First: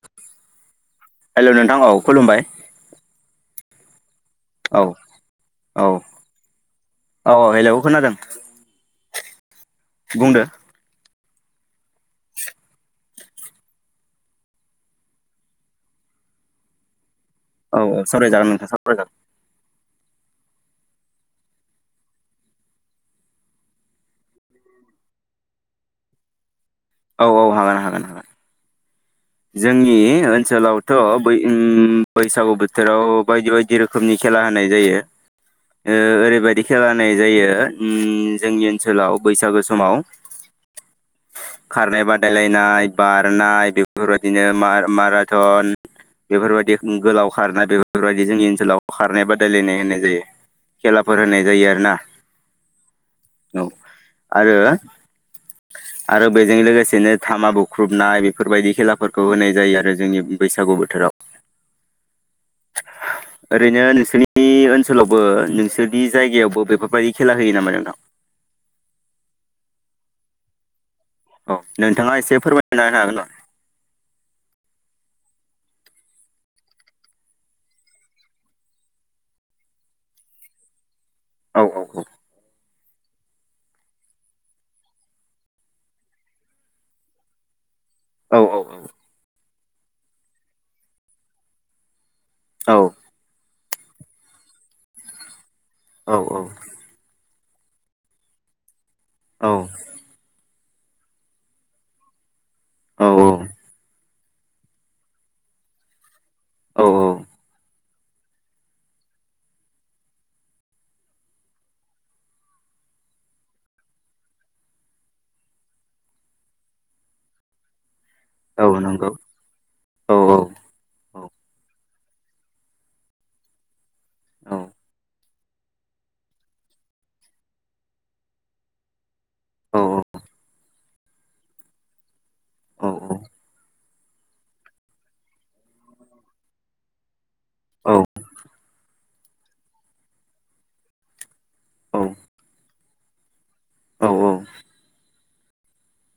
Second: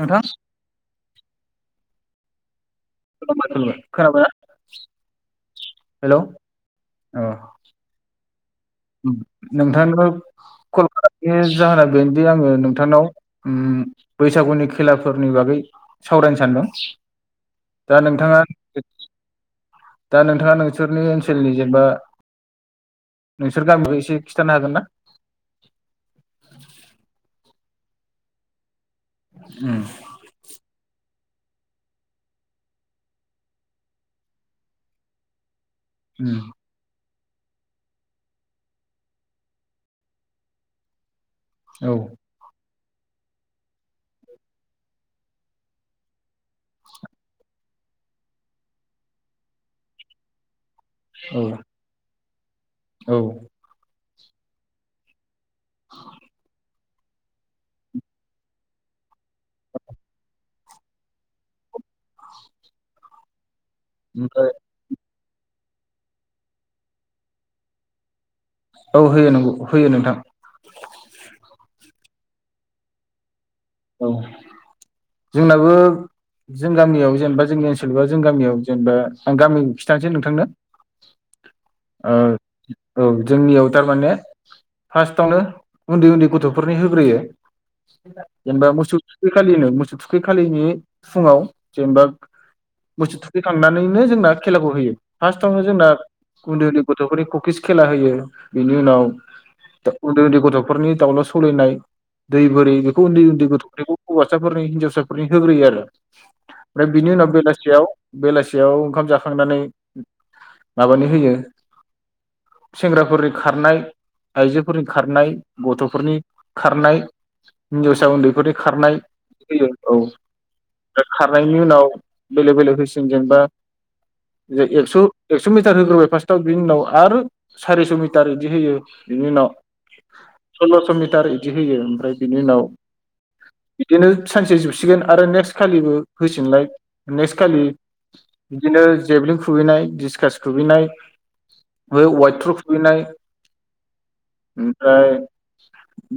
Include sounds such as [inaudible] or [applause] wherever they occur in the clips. नोंथां हेलौ नोंथां औ खुलुमबाय। खुलुमबाय खुलुमबाय ‌। खोनाबाय ना? औ औ औ हेलौ खोनादों। ओम नोंथांनो बुंदो कल खालाम बे जाहोना बेनोदि आंङो नोंथांनाव ओम बैसागुनि खेलाफोरनि बागै सावरायनो सानदों। औ दा औ नोंथाङा सावरायजागोन नोंथां सावरायजागोन दा नोंथाङा नोंसोरनि ओनसोलनि जेनबा नोंसोर गामिखौ एसे खिथानो हागोन ना? औ औ हागोन हागोन हागोन। उम जोंनि ओनसोलावथ' बै ओम बैसागु बोथोराव बायदि बायदि रोखोमनि खेला होनाय जायो। ओ उम ओरैबायदि खेला नाय जायो ओम जोंनि ओनसोलाव बैसागु समाव औ खारनाय बादायलायनाय बारनाय बे फोरबायदिनो मार-माराथन बेफोरबायदि ओ गोलाव खारनाय बेफोरबायदि जोंनि ओनसोलाव खारनाय बादायलायनाय होननाय जायो। खेलाफोर औ होनाय जायो आरोना औ आरो आरो बेजों लोगोसे बिदिनो थामा बुख्रुबनाय बेफोरबायदि खेलाफोरखौ होनाय जायो आरो जोंनि बैसागु बोथोराव [inaudible] ओरैनो नोंसोरनि ओमफ्राय ओनसोलाव ओ नोंसोरनि जायगायावबो बेफोरबायदि खेला होयो नामा नोंथां? औ होयो नंगौ होयो नोंथां। औ नों थाङा एसे फोरमायना होनो हागोन नामा औ जोंनाबो जों गामियाव जेनेबा जोंनि ओनसोलबा जों गामियाव जेनेबा आं गामि खिथानोसै नोंथांनो औ औ औ ओ औ जोंनियाव टारमाने फारसटावनो उन्दै उन्दै गथ'फोरनि होग्रोयो औ जेनबा मोसौ खालिनो मोसौ थुखै खालिनि फुङाव जेनेबा औ मोसौ थुखै खांनानैनो जोंना खेलाखौ होयो फास थावनो जोंना औ उन्दै उन्दै गथ'फोरनिखौ किस खेला होयो बिनि उनाव औ उन्दै उन्दै गथ'फोर फोरनि दाउला सौलायनाय दै बोरि औ उन्दै उन्दै गथ'फोरनिखौ हौवासाफोरनि हिनजावसाफोरनि होग्रोयो आरो औ फ्राय बिनि उनाव बेलासेयाव बेलासियाव ओंखाम जाखांनानै माबानि होयो सेंग्राफोरनि खारनाय आइजोफोरनि खारनाय गथ'फोरनि खारनाय हिनजाव सा उन्दैफोरनि औ खारनाय नंगौ होयो औ दा खारनायनि उनाव बेलेग बेलेग होसिनगोन बा जे एकस' एक्स' मिटार होग्रोबाय फार्स्टआव बिनि उनाव आरो सारिस' मिटार बिदि होयो बिनि उनाव औ सललस' मिटार टार इदि होयो ओमफ्राय बिनि उनाव औ औ बिदिनो सानसे जोबसिगोन आरो खालिबो होसिगोनलाय। खालि बिदिनो जेभलिं खुबैनाय दिडिसकास खुबैनाय औ बे अवड्र खुबैनाय। ओमफ्राय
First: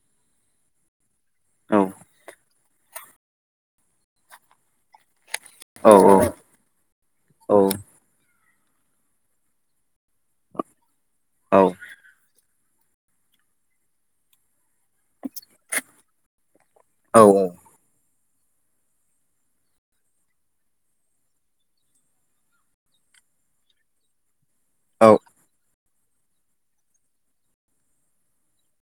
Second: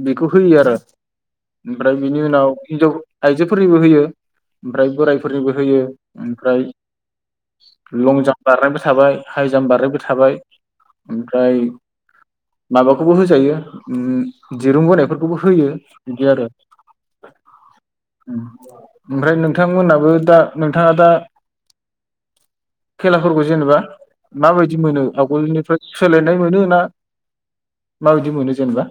बेखौ होयो आरो ओमफ्राय बिनि उनाव हिनजाव आइजोफोरनिबो होयो ओमफ्राय बोराय फोरनिबो होयो ओमफ्राय लंजाम बारनायबो थाबाय हाइ जाम्प बारनायबो थाबाय। ओमफ्राय माबाखौबो होजायो ओम दिरुं बो नायफोरखौबो है इदि आरो औ ओमफ्राय नोंथांमोनाबो दा नोंथाङा दा खेलाफोरखौ जेनेबा माबायदि मोनो औ आवगोलनिफ्राय सोलायनाय मोनो ना माबायदि मोनो जेनेबा?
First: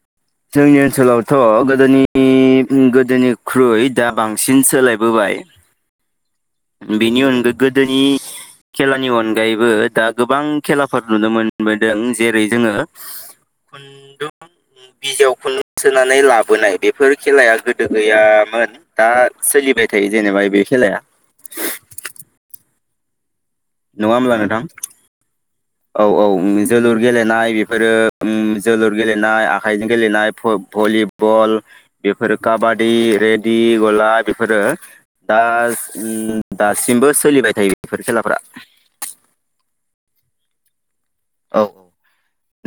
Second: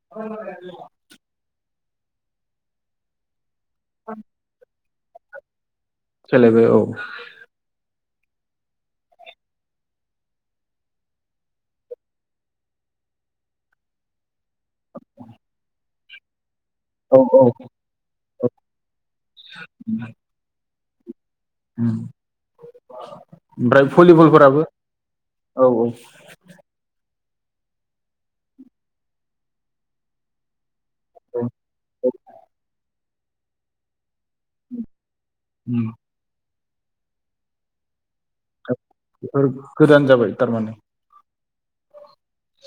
[unintelligible] थ' गोदोनि गोदोनि खुरैइ दा बांसिन सोलाय बोबाय। सोलायबाय औ बेनि अनगाय गोदोनि खेलानि अनगायैबो दा गोबां खेलाफोर नुनो मोनबोदों जेरै जोङो खुन्दुं बिजियाव खुन्दुं सोनानै लाबोनाय। औ बेफोर औ खेलाया गोदो गैया मोन। दा सोलिबाय थायो जेनेबा बे खेलाया। उम ओमफ्राय नङा होमब्ला भलिबलफोराबो। नोंथां औ औ जोलुर गेलेनाय बेफोरो ओम जोलुर गेलेनाय आखाइजों गेलेनाय फु औ भलिबल बेफोरो काबादि बेदि गला बेफोरो दा उम। ओम दासिमबो सोलिबाय थायो बेफोर खेलाफोरा बेफोर गोदान जाबाय तारमाने औ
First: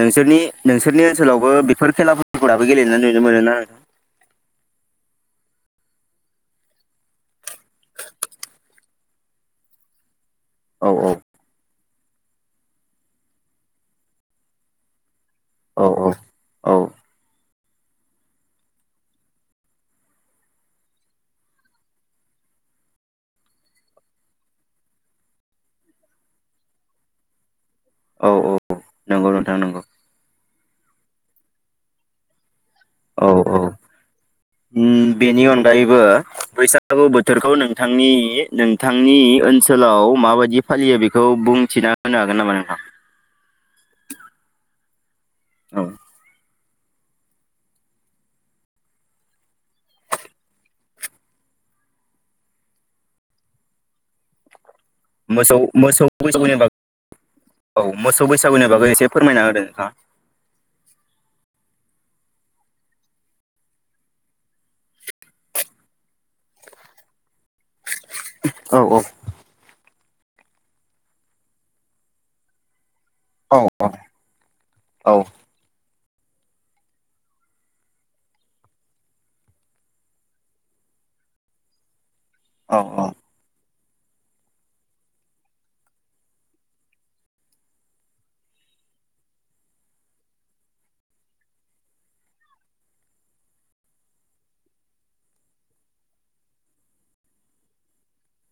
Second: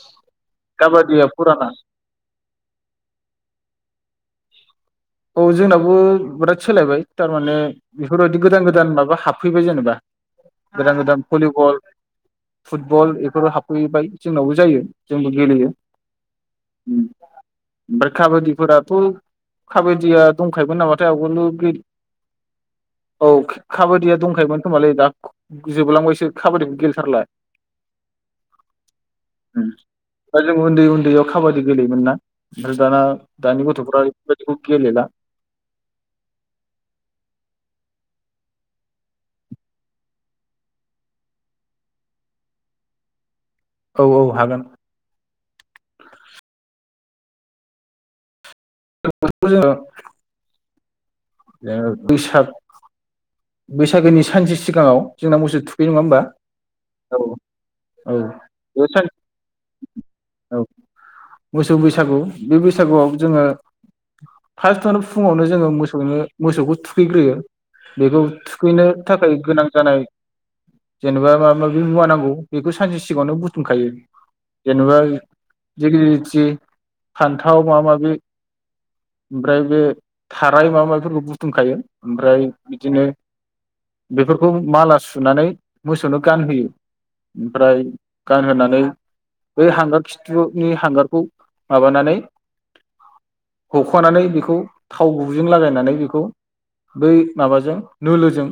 नोंसोरनि नोंसोरनि काबादिया ओनसोलावबो फुराना बेफोर खेलाफो फोराबो गेलेनानै नुनो मोनो ना औ जोंनावबो बिराद सोलायबाय तारमाने बेफोरबायदि गोदान गोदान माबा हाबफैबाय जेनेबा औ गोदान गोदान भलिबल फुटबल बेफोर हाबफैबाय जोंनावबो जायो। जोंबो गेलेयो औ औ बोर खाबादिफोराथ काबादिया दंखायोमोन नामाथाय आवगोल' औ काबादिया दंखायोमोन होनोमबालै दा जोबलांबायसो खाबादिखौ गेलेथारला। औ औ नंगौ नोंथां नंगौ। दा जों उन्दै उन्दैयाव खाबादि गेलेयोमोन ना? ओरो दाना औ औ दानि गथ'फ्रा गेलेला उम बेनि अनगायैबो बैसागु बोथोरखौ नोंथां आंनि नोंथांनि ओनसोलाव माबायदि फालियो बेखौ बुंथिना होनो हागोन नामा नोंथां? औ औ हागोन। औ [unintelligible] ओ बैसाग बैसागोनि सानसे सि मोसौ मोसौ बैसागुनि बागै औ औ मोसौ बैसागुनि बे बागै सान एसे फोरमायना होदों नोंथाङा औ मोसौ बैसागु बे बैसागुआव जोङो फास्टआव फुङावनो जोङो मोसौनो मोसौखौ थुखैग्रोयो। बेखौ थुखैनो औ थाखाय गोनां जानाय। जेनेबा माबा माबि मुवा नांगौ बेखौ सानसे सि सिगाङावनो औ बुथुमखायो जेनेबा औ दिग्लिलिथि फान्थाव माबा माबि ओमफ्राय बे थाराय माबा माबिफोरखौ बुथुमखायो ओमफ्राय औ बिदिनो औ बेफोरखौ माला सुनानै मोसौनो गानहोयो ओमफ्राय गानहोनानै बै हांगार खिथुनि हांगारखौ माबानानै हख'नानै बेखौ थाव गुबैजों लागायनानै बेखौ बै माबाजों नोलोजों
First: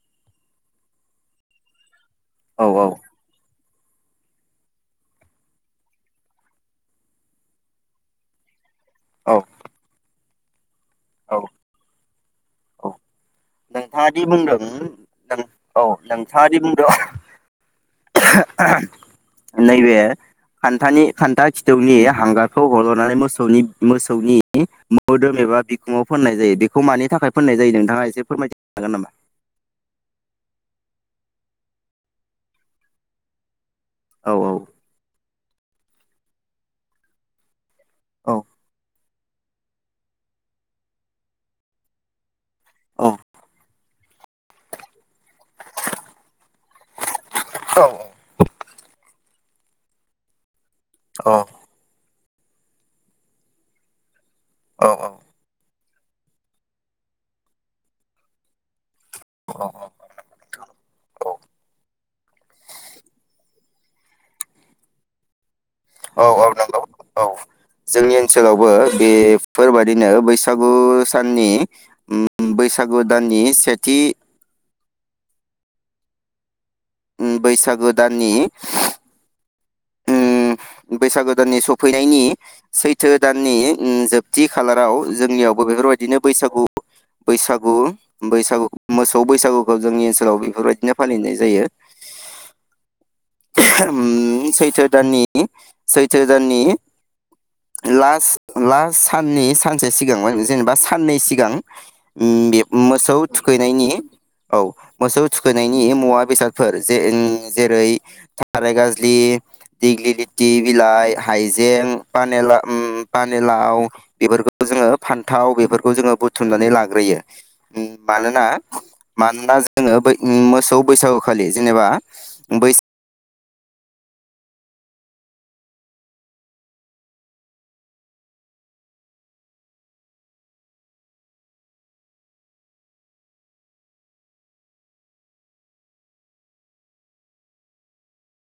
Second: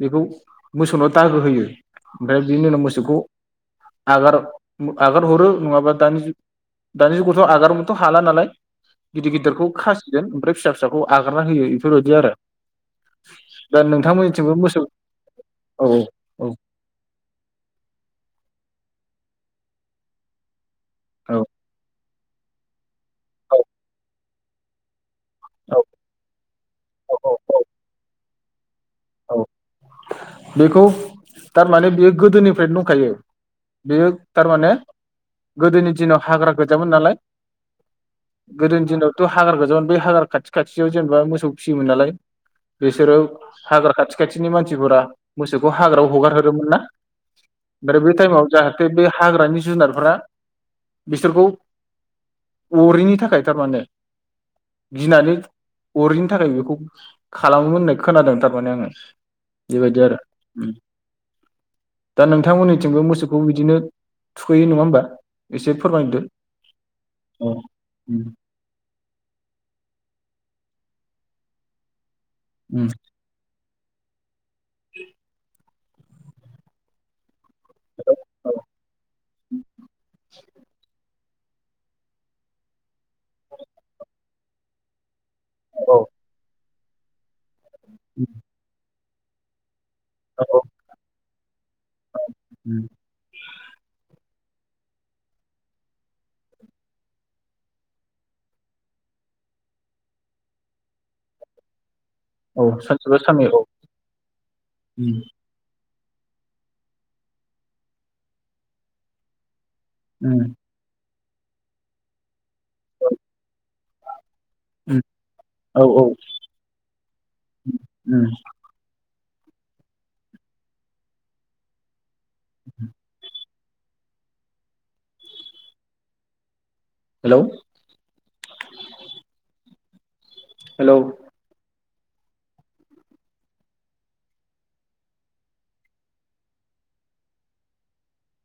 बेखौ मोसौनाव दागो होयो। ओमफ्राय बिदिनि उनाव मोसौखौ आगार आगार हरो नङाबा दानि जुग दानि जुगावथ' आगार हरनोथ' हाला नालाय। गिदिर औ गिदिरखौ खास गोन ओमफ्राय फिसा खौ आगारना होयो इफोरबायदि आरो दा नोंथाङादि नोंथांमोननिथिंबो बुंदों मोसौ औ औ नोंथाङादि बुंदों नैबे खान्थानि औ खान्था खिथौनि हांगारखौ हल' नानै मोसौनि मोसौनि मा मोदोम एबा बिखुंआव फोननाय जायो बेखौ मानि औ थाखाय फोननाय औ जायो नोंथाङा एसे फोरमायथि जागोन नामा औ बेखौ थारमाने बेयो गोदोनिफ्रायनो दंखायो बेयो औ तारमाने गोदोनि दिनाव हाग्रा गोजामोन नालाय औ गोदनि दिनाव थ' हाग्रा गोजामोन बै हाग्रा खाथि खाथियाव जेनेबा मोसौ फिसियोमोन नालाय बिसोरो हाग्रा खाथि खाथिनि मानसिफोरा मोसौखौ हाग्रायाव हगारहरोमोन ना औ ओमफ्राय बै टाइमाव जाहाथे बे हाग्रानि जुनारफोरा औ बिसोरखौ अरनि थाखाय थारमाने औ गिनानै अरनि थाखाय बेखौ खालामो मोन होननाय खोनादों तारमाने आङो औ बेबायदि आरो दा नोंथांमोननिथिंबो मोसौखौ बिदिनो थुखैयो नङा होमबा एसे फोरमायदो औ औ नंगौ औ औ जोंनि उम ओनसोलावबो बेफोर बायदिनो बैसा गु साननि उम बैसागु दाननि से थि उम बैसागो दाननि उम बैसागो दाननि सौफैनायनि सैथो दाननि उम जोबथि खालाराव जोंनियावबो औ बेफोरबायदिनो बैसागु बैसागु बैसागु मोसौ बैसागु जोंनि ओनसोलाव औ बेफोरबायदिनो फालिनाय जायो उम ओम सैथो दाननि नि सैथो दाननि लास लास साननि सानसे सिगां जेनेबा साननै सिगां उम बे औ मोसौ सानसेबा साननै औ थुखैनायनि औ उम मोसौ थुखैनायनि मुवा बेसादफोर जे उम जेरै थाराय गाजलि दिग गिथि उम बिलाइ हाइजें पानेला उम औ पानेलाव बेफोरखौ जोङो उम फान्थाव औ बेफोरखौ औ जोङो उम बुथुमनानै लाग्रोयो मानोना मानोना जोङो बो उम मोसौ बैसागु खालि जेनेबा बैसा hello hello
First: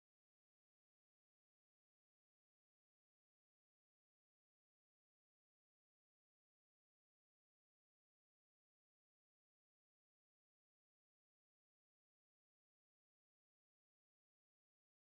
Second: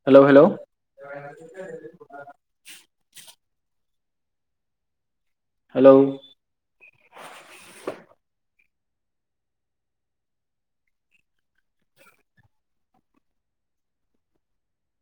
hello hello hello